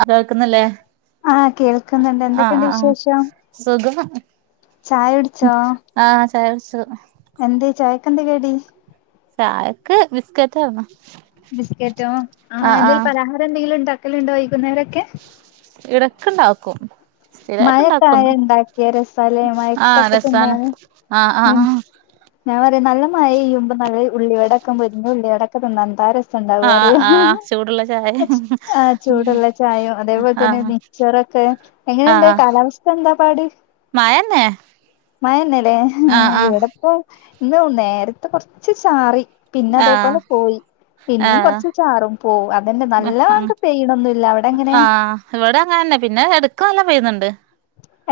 ആഹ് കേൾക്കുന്നില്ലേ? ആഹ് കേൾക്കുന്നുണ്ട്. ആഹ് എന്തൊക്കെയുണ്ട് ആഹ് ആഹ് വിശേഷം? സുഖം ഉം ചായ കുടിച്ചോ? ആ ചായ കുടിച്ചു. എന്ത് ചായക്ക് എന്താ കടി ചായക്ക് ബിസ്‌ക്കറ്റ് ആരുന്നു. ബിസ്ക്കറ്റോ ആ എന്തെങ്കിലും പലഹാരം എന്തെങ്കിലും ഉണ്ടാക്കല് ഉണ്ടോ വൈകുന്നേരൊക്കെ? ഇടക്ക് ഉണ്ടാക്കും മഴക്കായാണ്ടാക്കിയാ രസാലേ ആഹ് മഴയൊക്കെ രസാണ് തിന്നാനും ആഹ് ഉം ആഹ് ഞാൻ പറയും നല്ല മഴെയ്യുമ്പോ നല്ല ഉള്ളിവടയൊക്കെ മൊരിഞ്ഞ ഉള്ളിവടയോക്കെ തിന്നണം എന്താരെ സം ആഹ് ഉണ്ടാക്കും ആഹ് ആഹ് അറിയുവോന്ന് ചൂടുള്ള ചായ ആ ചൂടുള്ള ചായയോ അതേപോലെതന്നെ ആഹ് മീ ച്ചറൊക്കെ എങ്ങനെയുണ്ട് ആഹ് കാലാവസ്ഥ എന്താ പാട് മഴന്നെ മഴതന്നെ ആഹ് അല്ലെ ഇവിടെ ഇപ്പൊ ഇന്ന് നേരത്തെ കൊറച്ച് ചാറി പിന്നെ ആഹ് അതേപോലെ പോയി. പിന്നേം ആഹ് കൊറച്ച് ചാറും പോവും അത്‌ തന്നെ വല്ലാണ്ട് പെയ്യാനൊന്നുമില്ല അവിടെ എങ്ങനെ ഇവിടെയെം അങ്ങനെതന്നെ പിന്നെ എടക്ക് നല്ല പെയ്യുന്നുണ്ട്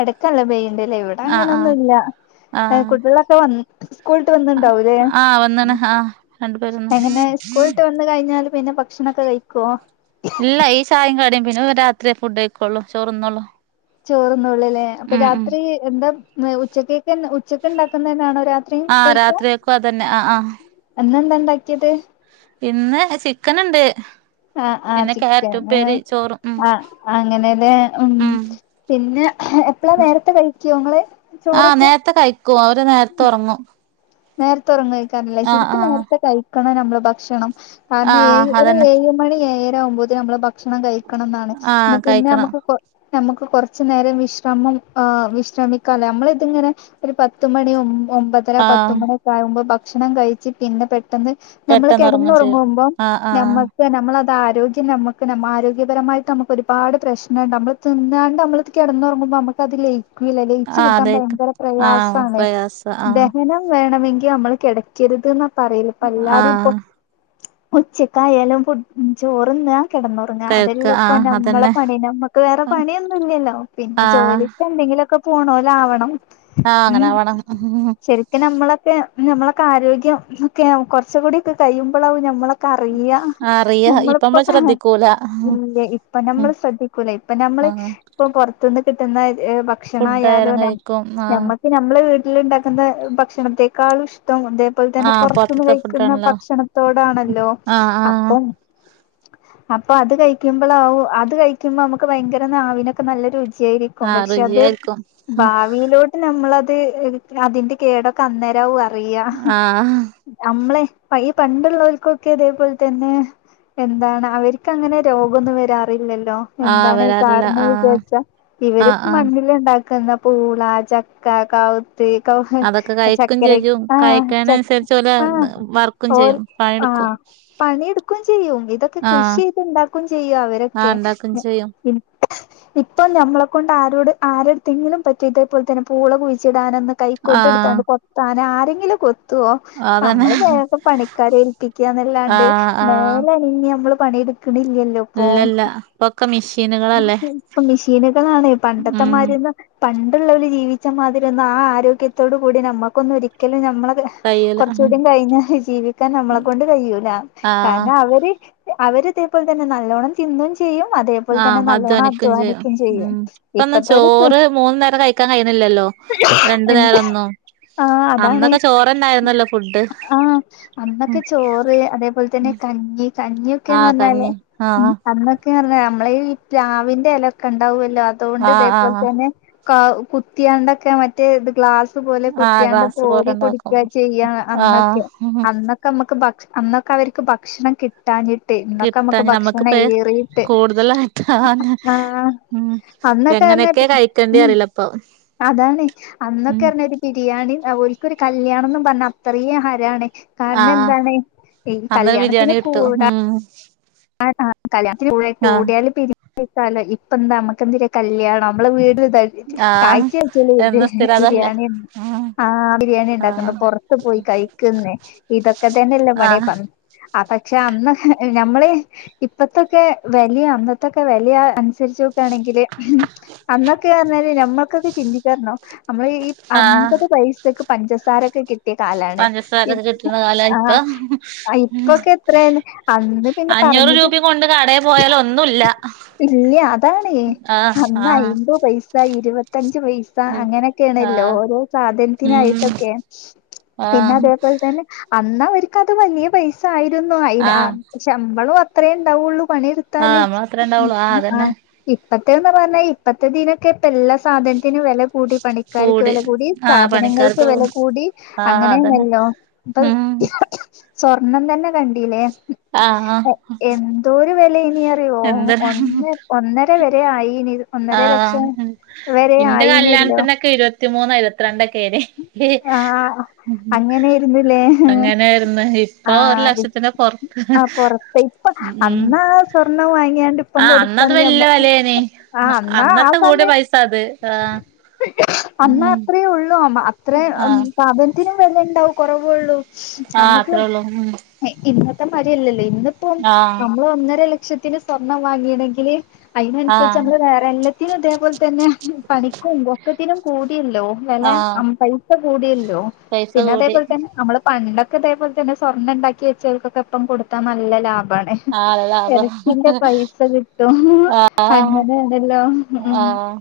എടയ്ക്കു നല്ല പെയ്യുണ്ടല്ലേ ഇവിടെ ആഹ് ആഹ് അങ്ങനെയൊന്നുമില്ല ആഹ് കുട്ടികളൊക്കെ വന് സ്കൂൾ വിട്ട് വന്നിട്ടുണ്ടാക്കുമല്ലേ? ആഹ് വന്ന്ണ് ആഹ് രണ്ടുപേര് വന്ന് എങ്ങനെ സ്കൂൾ വിട്ട് വന്ന് കഴിഞ്ഞാല് പിന്നെ ഭക്ഷണമൊക്കെ കഴിക്കോ? ഇല്ല ഈ ചായേം കടിയും പിന്നെ രാത്രിയെ ഫുഡ്‌ കഴിക്കോള്ളു ചോറ് തിന്നുവൊള്ളൂ ചോറ് തിന്നുവൊള്ളൂല്ലെ അപ്പം രാത്രി എന്താ ഉച്ചക്കൊക്കെ ഉച്ചക്ക് ഉണ്ടാക്കുന്നെ തന്നെയാണോ രാ ആഹ് രാത്രിയെക്കും അത്‌ തന്നെ ആഹ് ആഹ് എന്നെന്താണ്ടാക്കിയത് ഇന്ന് ചിക്കന്ണ്ട് ആ ആഹ് പിന്നെ ചിക്കന് ക്യാരറ്റുപ്പേരി ചോറും ഉം ആ അങ്ങനെലേ ഉം പിന്നെ എപ്പളാ നേരത്തെ കഴിക്കോങ്ങള് ചോറൊക്കെ ക്കും അവര് നേരത്തെ ഉറങ്ങും നേരത്തെ ഉറങ്ങും കഴിക്കാറില്ല ശരിക്കും ആഹ് നേരത്തെ കഴിക്കണം നമ്മള് ഭക്ഷണം ആഹ് അതന്നെ [unintelligible] മണിഏഴരകുമ്പോത്തിന് നമ്മള് ഭക്ഷണം കഴിക്കണംന്നാണ് ആഹ് ന്നാപിന്നെ കഴിക്കണം നമുക്ക് നമുക്ക് കുറച്ചു നേരം വിശ്രമം ആ വിശ്രമിക്കാലോ നമ്മളിതിങ്ങനെ ഒരു പത്തുമണി ഒമ്പതര ആഹ് പത്തുമണി ഒക്കെ ആകുമ്പോ ഭക്ഷണം കഴിച്ച് പിന്നെ പെട്ടെന്ന് നമ്മള് പെട്ടെന്ന് ഒറങ്ങും ചെയ്യും കിടന്നുറങ്ങുമ്പോ ആഹ് ആഹ് നമ്മ നമ്മളത് ആരോഗ്യം നമുക്ക് ന ആരോഗ്യപരമായിട്ട് നമുക്ക് ഒരുപാട് പ്രശ്നംണ്ട് നമ്മൾ തിന്നാണ്ട് നമ്മള് കെടന്നുറങ്ങുമ്പോ നമുക്കത് ലേ ഇല്ല ലയിച്ച് ആഹ് കിട്ടാൻ അതേക്ക് ഭയങ്കര ആഹ് പ്രയാസാണ് പ്രയാസ ആഹ് ദഹനം വേണമെങ്കി നമ്മള് കിടക്കരുത് ന്നാ പറയല് പ്പെല്ലാരുപ്പൊ ആഹ് ഉച്ചക്കായാലും പു ചോറ്ന്നാ കെടന്നു പിന്നെ കഴിക്ക അതെല്ലപ്പ ആഹ് നമ്മളെ അതന്നെ പണി നമ്മുക്ക് വേറെ പണിയൊന്നുല്ലല്ലോ ആഹ് പിന്നെ ജോലിക്ക് എന്തെങ്കിലൊക്കെ പോണോലാവണം ആഹ് അങ്ങനാവണം ക്കെ നമ്മളൊക്കെ നമ്മളൊക്കെ ആരോഗ്യം ഒക്കെ കുർച്ചുംകൂടിയൊക്കെ കഴിയുമ്പോളാവും നമ്മളെ ക്കറിയ അറിയ ഇപ്പ നമ്മളിപ്പ നമ്മള് കാണ ശ്രദ്ധിക്കൂല ഇല്ല ഇപ്പ നമ്മള് ശ്രദ്ധിക്കൂല ഇപ്പ നമ്മള് ആഹ് ഇപ്പൊ പൊർത്തുന്ന് കിട്ടുന്ന ഫുഡായാലും ഭക്ഷണയാലും കഴിക്കും ആഹ് നമ്മക്ക് നമ്മളെ വീട്ടിലുണ്ടാക്കുന്ന ഭക്ഷണത്തെേക്കാളും ഇഷ്ടം അത അത്പോലെ തന്നെ ആഹ് പുറത്തുന്ന് പൊറത്തത്തെ കഴിക്കുന്ന ഫുഡാണല്ലോ ഭക്ഷണത്തോടാണല്ലോ ആഹ് ആഹ് അപ്പൊ അപ്പൊ അത് കഴിക്കുമ്പോളാവും അത് കഴിക്കുമ്പോ നമുക്ക് ഭയങ്കര നാവിനൊക്കെ നല്ല രു ചിയായിരിക്കും ആഹ് പക്ഷെ അത് രുചിയായിരിക്കും ഭാവിയിലോട്ട് നമ്മളത് അതിന്റെ കേടൊക്കെ അന്നേരാവും അറിയ ആഹ് നമ്മളെ പയേ പണ്ടുള്ളോർക്കൊക്കെ അതേപോലെ തന്നെ എന്താണ് അവർക്കങ്ങനെ രോഗൊന്നും വരാറില്ലല്ലോ ആഹ് എന്താണ് ഈ വരാറില്ല കാരണം ആഹ് വിചാരിച്ച ഇവര് ആഹ് ആഹ് മണ്ണില്ണ്ടാക്കുന്ന പൂള ചക്ക കാവുത്ത് കൗങ് അതൊക്കെ കഴിക്കും ചക്കര ചെയ്യും ആഹ് ചക് കഴിക്കണനുസരിച്ച് ഓല് ആ വർക്കും ഓൽ ചെയ്യും പണിയെടുക്കും ആഹ് പണിയെട്ക്കും ചെയ്യും ഇതൊക്കെ ആഹ് കൃഷിയെയ്ത്ണ്ടാക്കും ചെയ്യും ആഹ് അവരൊക്കെ ഇണ്ടാക്കും ചെയ്യും ഉം ഇപ്പം നമ്മളെക്കൊണ്ടാരോട് ആരട്ത്തെങ്കിലും പറ്റൊ ഇതേപലെതന്നെ പൂള കുയിച്ചിടാനൊന്ന് ആഹ് കൈക്കോട്ടെടുത്താണ്ട് കൊത്താനാരെങ്കിലും കൊ ത്തുവോ അതന്നെ നമ്മള് വേഗം പണിക്കാരേൽപ്പിക്കന്നല്ലാണ്ട് ആഹ് ആഹ് മേലനങ്ങിയമ്മള് പണിയെട് ക്ക്‌ണില്ലല്ല്പ്പൊ ഇല്ലല്ല ഇപ്പൊക്കെ മെഷീനുകളല്ലേ ഇപ്പ മിഷീനുകളാണെ ഉം പണ്ടത്തെമാരിയൊന്ന് പണ്ടുള്ളവല് ജീവിച്ചമാതിരിയൊന്നും ആ ആരോഗ്യത്തോട്കൂടി നമ്മുക്കൊന്നൊരിക്കലും നമ്മളെക്കെ കയ്യൂല കൊറച്ചുംകൂടി കയിഞ്ഞാ ജീവിക്കാൻ നമ്മളെ കൊണ്ട് കയ്യൂല ആഹ് കാരണം അവര് അവരിതേപോലെതന്നെ നല്ലോണം തിന്നും ചെയ്യും അതേപോലെ തന്നെ ആഹ് നല്ലോണം അധ്വാനിക്കും ചെയ്യും ഉം ഇപ്പെന്നാ ഇപ്പത്തെ ഒരു ചോറ് മൂന്ന്നേരം കയിക്കാൻ കയുന്നില്ലല്ലോ രണ്ടു നേരന്നോ ആഹ് അതാണ് ഫുഡ് ആഹ് ഉം അന്നൊക്കെ ചോറ് അതേപോലെതന്നെ ഉം കഞ്ഞി ആഹ് കഞ്ഞിയൊക്കെന്നറഞ്ഞാല് കഞ്ഞി ആഹ് അന്നൊ ക്കെപറഞ്ഞ നമ്മളെ ഈ പ്ലാവിന്റെലൊക്ക്‌ണ്ടാവുഅല്ലോ അതോണ്ട് ആഹ് ഇതേപോലെ ആഹ് തന്നെ കുത്തിയാണ്ടൊക്കെ മറ്റേ ഗ്ലാസ് പോലെ കു ആഹ് ത്തിയാണ്ട് ഗ്ലാസ് പോലെ കോരി ഉണ്ടാക്കും കുടിക്കാ ചെയ്യാ അന്നൊക്കെ ആഹ് അന്നൊ ഇപ്പമ്ക്ക് ഭക്ഷ അന്നൊക്കവർക്ക് ഭക്ഷണം കിട്ടാന്ന് ക്ട്ട്ടാന്ന് നമ്മുക്ക്പ്പഴ് കൂടുതലായിട്ടാന്ന് ആഹ് ഉം അന്നൊക്കെ എങ്ങനൊക്കേ പറഞ്ഞ കഴിക്കണ്ടീ ഉം അറീലപ്പൊ അതാണ്. അന്നൊക്കെർഞ്ഞ ഒരു ബിരിയാണിം, അ ഓൽക്കൊരു കല്യാണംന്ന് പറഞ്ഞാ അത്രീംഹരാണ് ആഹ് കാരനെന്താണ്, ഈ അന്നൊരു ബിരിയാണി കല്യാണത്തിന് കിട്ടും കൂട ഉം ആ കല്യാണത്തിന്കൂടിയാല് ആഹ് കൂടിയാലിപ്പിരിക്ക്‌ക്കലോ ഇപ്പെന്താ മ്മക്കെന്തിനാ കല്യാണം മ്മള് വീട് ആഹ് ആഴ്ചയിആഴ്ചയില് എന്നും ബിരി സ്ഥിരം അതല്ലേ ബിരിയാണിയന്നെ. ആഹ് ആഹ് ബിരിയാണിയിണ്ടാക്ക്‌ണ്ട് പൊറ പ്പ പോയി കയിക്ക്‌ന്നെ, ഇതൊക്കെ തന്നെല്ലെ പണി ആഹ് പ ആ പക്ഷെ അന്ന് ഹ് ഞമ്മള് ഇപ്പത്തൊക്കെ വെല്യും അന്നത്തൊക്കെ വെല്യുംഅ അനുസര്ച്ചോ ക്കാണെങ്കില്, ഹ്മ്മ് അന്നൊക്കെർഞ്ഞാല് ഞമ്മക്കൊക്കെ ചിന്തിക്കാർണോ നമ്മള് ഈ ആഹ് അൻപത് പൈസക്ക് പഞ്ചസാരൊക്കെ കി ത്തെ കാലാണ്. ഇ പഞ്ചസാരൊക്കെ കിട്ടുന്ന കാല ആഹ് ഇപ്പൊ ഇപ്പൊക്കെത്രേണ്. അന്ന് പിന്നെ പ അഞ്ഞൂറ് റഞ്ഞിട്ട് രൂപയും കൊണ്ട് കടയിൽ പോയാൽ ഒന്നുല്ല ഇല്ല, അതാണേ ആഹ് അന്നയി ആഹ് ത് പൈസ ഇരുപത്തഞ്ച് പൈസ് സ, അങ്ങനെക്കേണല്ലോ ആഹ് ഓരോ ഉം സാധനത്തിനായിട്ടൊക്കെ, ആഹ് പിന്നതേപോൽതന്നെ അന്നവര്ക്കത് വലിയ പൈസായിരുന്നു. അയിന് ആഹ് ശമ്പളും അത്രേണ്ടാവുള്ളൂ പണിയെട് ആഹ് ത്താല് നമ്മള അത്ര ഉം ഉം ഉണ്ടാവുള്ളു ആഹ് ഉം ആ അതന്നെ ഇപ്പത്തേന്ന് പറഞ്ഞാ ഇപ്പത്തെതിനൊക്കെ ഇപ്പെല്ലാ സാധനത്തിനും വെല കൂടി പണിക്കാര്ക്ക് വെല കൂടി. ആഹ് സാധനങ്ങൾക്ക് പണിക്കാർക്ക് വെല കൂടി. ആഹ് അതന്നെ അങ്ങനേണല്ലോ ഇപ്പൊ ഉം സ്വർണം തന്നെ കണ്ടീലേ ആഹ് ആഹ് എന്തോരു വെലേനി അറിയോ ഒന്ന ഒന്നരവരെ ആയീനി ആഹ് ഹും ഇന്റെ ആയിനല്ലോ കല്യാൺത്തിനൊക്കെ ഇരുവത്തിമൂന്നൊ ഇരുവത്ത്രണ്ടൊക്കേണി ആഹ് അങ്ങനേര്ന്ന് ലേ ഹ് ആഹ് പൊർ ആഹ് പൊറത്തെ ഇപ്പ അന്നാ സ്വർണം വാങ്ങിയാണ്ട് ഇപ്പം ആഹ് അന്നത് കൊട്ക്കണങ്കി ഞമ്മ വല്യ വെലേനി ആഹ് അന്നാ ആ അന്നത്തെ കൂടിയ സമയ പൈസ അത് ആഹ് ഉം അന്നത്രേഉള്ളു അമ അ ത്രയും ആഹ് സാധൻത്തിനും വെലയ്ണ്ടാവും കൊറവുള്ളൂ ആഹ് അമ്മക്ക് അത്രേ ഉള്ളൂ ഉം ഇന്നത്തെ മരില്ലല്ലോ, ഇന്നിപ്പം ആഹ് നമ്മള് ഒന്നര ലക്ഷത്തിന് സ്വർണം വാങ്ങീണെങ്കില് അയ്നൻസര്ച്ച് ആഹ് അമ്മള് വേറെ എല്ലത്തിനും ദേ പോൽതന്നെ പണിക്കും ഒക്കത്തിനും കൂട്യല്ലോ വെല ആഹ് അം മപൈസ കൂടിയല്ലോ, പൈസ പിന്നെ കൂടി അതേപോൽ തന്നെ അമ്മള് പണ്ടൊക്കെതേപോൽതന്നെ സ്വർണ്ണം ണ്ടാക്കി വെച്ചോൽക്കൊക്കെ ഇപ്പം കൊടുത്താ നല്ല ലാഭാണ് ആളെ ലാഭം ഇറച്ചിന്റെ പൈസ കിട്ടും. ആഹ് അങ്ങനേണല്ലോ എനി ആഹ്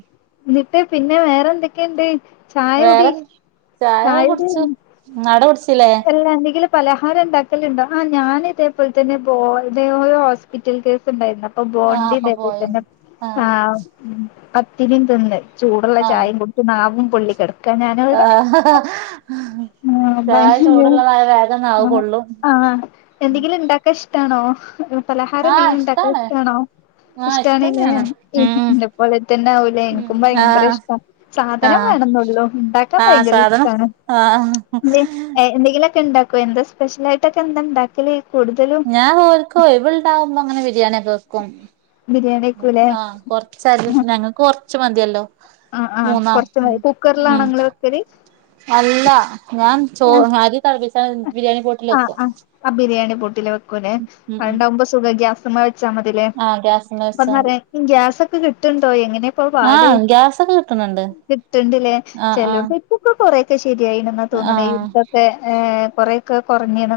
ന്നിട്ട് പിന്നെ വേറെന്തൊക്കെണ്ട് ചായകുടി വേറെ ചായ ചായകുടി കുടിച്ചു ആടെ കുടിച്ചില്ലേ എല്ല എന്തെങ്കിലും പലഹാരം ണ്ടാക്കലുണ്ടോ. ആ ഞാന് തേപോൽതന്നെ ബോ ഡ യോ യോ ഹോസ്പിറ്റൽ കേസ്ണ്ടായിരുന്നു. അപ് പ്പ ആഹ് അപ്പൊ ബോണ്ടിണ്ടാക്കിക്കുന്നു പോയന്ന് ആഹ് ഉം പത്തിര്യും തിന്ന് ചൂടുള്ള ആഹ് ചായും കുടിച്ച് നാവും പൊള്ളിക്കട ആഹ് ആഹ് ചായ ഭഹി [inaudible] ചൂടുള്ളതായ വേഗം നാവ് ആഹ് പൊള്ളും ആഹ് എന്തെങ്കിലുണ്ടാക്കാഷ്ടാണോ? പലഹാരം ആഹ് എന്തെങ്കിലും ണ്ടാക്കാ ഇഷ്ടാണ് ഇഷ്ടാണോ? ആഹ് ഇഷ്ട്ടാണ് ല്ലേ ഇഷ്ടന്നെയാണ് ഉം ഇന്ന പോലെ തന്നാവു ലേ, ഉം ഇൻക്കും ഭയങ്കര ആഹ് ഇഷ്ട്ടാ സാധനം ആഹ് വേണെന്നൊള്ളൂ. ഇണ്ടാക്കാൻ ആഹ് ഭയങ്കര സാധനം ഇഷ്ട്ടാണ്. ആഹ് എന്തേ എഹ് എന്തെങ്കിലൊ ക്കെ ണ്ടാക്കും. എന്താ സ്പെഷ്യലായിട്ടക്കെ എന്തണ്ടാക്കല് കൂടുതലും ഞാ ഓൽക്ക് ഒഴിവ് ഇണ്ടാവുമ്പോങ്ങനെ ബിരിയാണി ഒക്കെ വെക്കും ബിരിയാണിയേക്കൂലേ ആഹ് കൊർച്ചര്യും ഞങ്ങക്ക് കൊർച് മത്യല്ലോ ആഹ് ആഹ് കൊർച് മതി. ഉം കുക്കറിലാണൊങ്ങള് വെക്കല് അല്ല. ഞാൻ ചോ ആഹ് അരി തളപ്പിച്ചാൻ ബിരിയാണി പോട്ടിലെക്കും ആ ബിരിയാണി പോട്ടില വെക്കു ലെ. ഉം അഹ്ണ്ടാവുമ്പോ സുഖ ഗ്യാസ്മെ വച്ചാ മതിലേ ആഹ് ഗ്യാസ്മ്മെ [unintelligible] വെച്ചാ മതി പറയാ ഗ്യാസൊക്കെ കിട്ടുണ്ടോ എങ്ങനെ ഇപ്പോ പാട് കിന്നുണ്ട് കിട്ടണ്ടി ല്ലേ ചെലെട്ത്ത് ഇപ്പ കൊറെക്കെ ശരിയായിണ് എന്ന തോന്നണേ ആഹ് യുധൊക്കെ ഏഹ് കൊറെക്ക കുറന്നിന്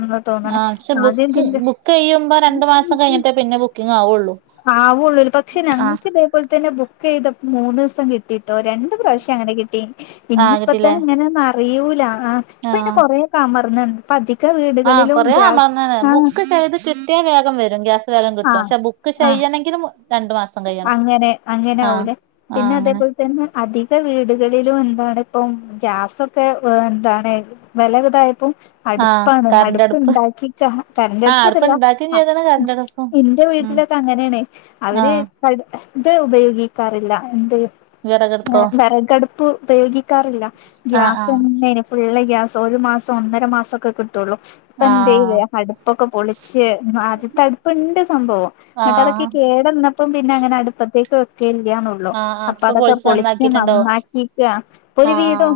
ആഹ് പക്ഷെ ബുക്ക് ബുക്ക് ചെയ്യുമ്പോ രണ്ടു മാസം കഴിഞ്ഞിട്ടേ പിന്നെ ബുക്കിംഗ ആവുള്ളു ആവുള്ളൂ പക്ഷെ ഞങ്ങൾക്ക് ഇതേപോലെ തന്നെ ബുക്ക് ചെയ്ത മൂന്ന് സം കിട്ടിയിട്ടോ രണ് പ്രാവശ്യം അങ്ങനെ കിട്ടി ആഹ് ഇനിയിപ്പത്തെ കിട്ടില്ലേ ഇങ്ങനൊന്നും അറിയൂല ആഹ് ഇപ്പ ന്നെ ആഹ് കൊറ ക്ക അമർന്ന്ണ് പ്പ അതിക്ക വീട് ആഹ് കൊറ ആമർന്നണ് ബുക്ക് ചെയ്തിട്ട് കിട്ടിയ വേഗം വരും ഗ്യാസ് വേഗം കിട്ടും ആഹ് പക്ഷെ ബുക്ക് ആഹ് ചെയ്യണമെങ്കിലും അങ്ങനെ അങ്ങനെ ആവൂലേ ആഹ് പിന്നെ അങ്ങനെ ഇതേപോലെ തന്നെ അധിക വീടുകളിലും എന്താണ് ഇപ്പം ഗ്യാസൊക്കെ വെ എന്താണ് വെലകതായപ്പം ആഹ് അടുപ്പാണ് അടുപ്പ് കറണ്ടടുപ്പ് ഉണ്ടാക്കിക്ക കറന്റ് ആഹ് അടുപ്പ അടുപ്പ് അതല്ല ഇണ്ടാക്കും ചെയ്ത്ണ് കറണ്ടടുപ്പും എന്റെ ഉം വീട്ടിലൊക്കെ അങ്ങനെയണേ അവര് ആഹ് [unintelligible] ഉപയോഗിക്കാറില്ല ഏഹ് വിറകടുപ്പോ കറന്റ് അടുപ്പ് പ്പ് ഉപയോഗിക്കാറില്ല ആഹ് ആഹ് ഗ്യാസന്നെ ണ് ഫുള്ള് ഗ്യാസ് ഒരു മാസം ഒന്നര മാസം ഒക്കെ കിട്ട തോള്ളൂ ഇപ്പ എന്ത ആഹ് ചെയത് അടുപ്പൊക്കെ പൊളിച്ച് ആദ്യത്തടുപ് ഇണ്ട് സംഭവം എന്നിട്ട അതൊക്കെ ആഹ് കേടന്നപ്പം പിന്നെ അങ്ങനെ അടുപ്പത്തേക്ക് വെക്കല്ല ള്ളൂ ആഹ് ആഹ് അപ്പൊ ഇപ്പൊ അതൊക്കെ പൊളിച്ച് നന്നാക്കിട്ടുണ്ടാവും നന്നാക്കിക്ക ഇപ്പൊ ഒരു വീദം ആഹ്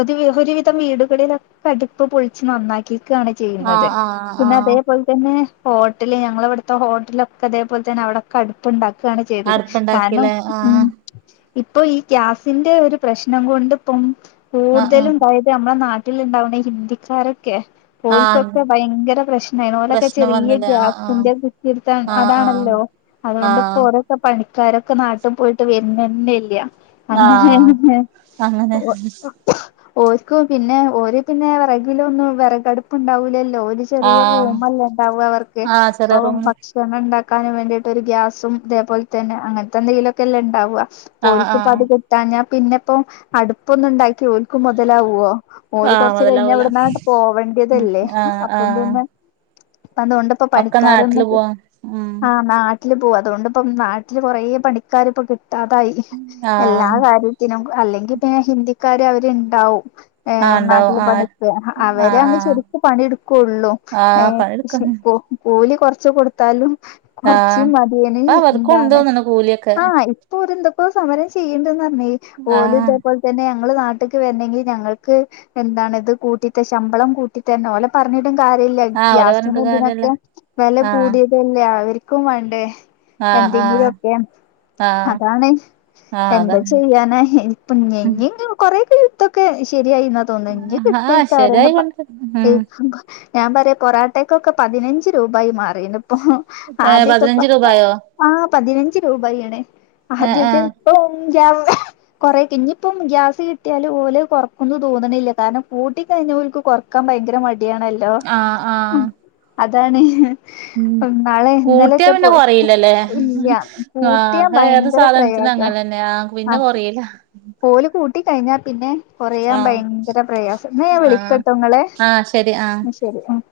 ഒരു ഒരുവിധം വീടുകളിലൊ കടുപ്പ് പൊളിച്ച് നന്നാക്കിക്കാണ് ചെയ്യുന്നത് ആഹ് ആഹ് പിന്നെ ആഹ് അതേപേലെ തന്നെ ഹോട്ടല് ഞങ്ങളവിടുത്തെ ഹോട്ടലൊക്കെ അതേപോലെ തെ അവിടെക്കെ അടു പ്പ് ഇണ്ടാക്കാണ് ചെയ്തത് കാരണം അടുപ്പുണ്ടാക്കില്ലേ ആഹ് ഉമ് ഇപ്പൊ ഈ ഗ്യാസിന്റെ ഒരു പ്രശ്നം കൊണ്ട് ഇപ്പം ആഹ് ആഹ് കൂടുതലും വ നമ്മുടെ നാട്ടിൽ ഇണ്ടാവുന്ന ഹിന്ദിക്കാരൊക്കെ ആഹ് ഓൽക്കൊക്കെ ഭയങ്കര പ്രശ്നായി ഓലൊക്കെ പ്രശ്നം ചെറിയ വന്നില്ലേ ആഹ് ആഹ് ഗ്യാസിന്റെയ കിടുത്ത ആഹ് അതാണല്ലോ ആഹ് അതൊണ്ട്പ്പോ ആഹ് ഒരക്കെ പണിക്കാരൊക്കെ നാട്ടിൽ പോയിട്ട് വരന്ന ല്ല അങ്ങനെ [unintelligible] ആഹ് അങ്ങനെ ഓഹ് ഓല്ക്ക് പിന്നെ ഓര് പിന്നെ വിറകിലൊന്നും ഒന്നും വിറകടുപ് ഉണ്ടാവൂല ല്ലോ ചെറിയ ആഹ് റൂമല്ലേ ഉണ്ടാവ അവർക്ക് ആഹ് ചെറിയ അപ്പൊ റൂമിന് ഭക്ഷണം ഉണ്ടാക്കാൻ വേണ്ടിട്ട് ഒരു ഗ്യാസും അതേപോലെ തന്നെ അങ്ങനത്തെ എന്തെങ്കിലോക്കെ എല്ലാം ഉണ്ടാവുക ആഹ് ഓൽക്ക് പ ആഹ് ട്ടാ ഞാൻ പിന്നെപ്പം അടുപ്പൊന്ന ഉണ്ടാക്കി ഓർക്ക് മുതലാവോ ഓര് ആഹ് കൊറച്ച് കഴിഞ്ഞ മുതലാവൂല ഇവിടുന്നങ്ങട്ട് പോവേണ്ടതല്ലേ ആഹ് അപ്പം ആഹ് പിന്നെപ്പ അതൊ ണ്ട് ഇപ്പ ഒക്കെ നാട്ടില് പണിക്കാരോണ്ടങ്കിൽ പോ ഉം ആഹ് നാട്ടില് പോവാ അതുകൊണ്ടിപ്പം നാട്ടില് കൊറേ പണിക്കാർ ഇപ്പ കിട്ടാതായി എല്ലാ ആഹ് കാര്യവും അല്ലെങ്കിൽ പിന്നെ ഹിന്ദിക്കാര് അവരുണ്ടാവും ആഹ് ഏഹ് ഇണ്ടാവും നാട്ടില് പണി ആഹ് എടുക്ക അവരെ ആഹ് അങ്ങ് ആഹ് ശരിക്കും പണിയെടുക്കുള്ളൂ ആഹ് പണിയെടുക്ക ഏഹ് കൂലി കുറച്ച് കൊടുത്താലും ചി ആഹ് ഇപ്പ അവർക്കും ഉണ്ട് [unintelligible] തോന്ന്ണ് കൂലിയൊക്കെ ആഹ് ഇപ്പോഇത് എന്തൊക്കോ സമരം ചെയ്യണ്ടന്ന് പറഞ്ഞ ഓലും ആഹ് ഇതേ പോലെ തന്നെ ഞങ്ങൾ നാട്ടിക്ക് വരണെങ്കിൽ ഞങ്ങൾക്ക് എന്താണ് ഇത് കൂട്ടിട്ട ശമ്പളം കൂട്ടിട്ട തന്നെ ഓല പറഞ്ഞിട്ടും കാര്യല്ല ആഹ് ഓലെ ഗ്യാസിന് പറഞ്ഞിട്ട് കാര്യല്ല ഇതിനൊക്കെ വെല ആഹ് കൂടിയതല്ലേ അവർ ക്കും വേണ്ടേ ആഹ് ആഹ് എന്തെങ്കിലൊക്കെ ആഹ് അതാണ് ആഹ് അതാ എന്താ ചെയ്യാന ഇപ്പ ഞ്ഞി ങ്ങ കൊറ ക ഇതൊക്കെ ശരിയായി എന്നാ തോന്ന ഇനി ആഹ് കിട്ടിക്കാര ശരിയായി കൊണ്ട് ഉം [unintelligible] ഞാൻ പറയാ പൊറാട്ടക്കൊക്കെ പതിനഞ്ച് രൂപായി മാറിണ്ട് ഇപ്പൊ ഏഹ് ആദ്യക്കെ പ പതിനഞ്ച് രൂപായോ ആ പതിനഞ്ച് രൂപണേ ഏഹ് ആദ്യൊക്കെ ഏഹ് ഓഹ് ജാവ കൊറക്കെ ഇനിയിപ്പം ഗ്യാസ് കിട്ടിയാല് ഓല് കൊറക്കുന്ന് തോന്നണില്ല കാരണം കൂട്ടി കഴിഞ്ഞോല്ക്ക് കൊറ ക്കാൻ ഭയങ്കര മടിയാണല്ലോ ആഹ് ആഹ് അതാണ്ഹ് ഉം നാളെ കൂട്ടിയാ ഇന്നലെറ്റെ പിന്നെ പോ കൊറയില്ലല്ലേ ഇല്ല കൂട്ടിയാ ആഹ് ഏത് ഭയങ്കര സാധനത്തിനു പ്രയാസാ അങ്ങനന്നെയ പിന്നെ ആഹ് കൊറയില്ല ഓല് കൂട്ടി കഴിഞ്ഞാ പിന്നെ കൊറയാം ആഹ് ഭയങ്കര പ്രയാസം ന്നാ ഞാ ആഹ് വിളിക്കാട്ടൊങ്ങളെ ആഹ് ശരി ആഹ് ശരി ഉ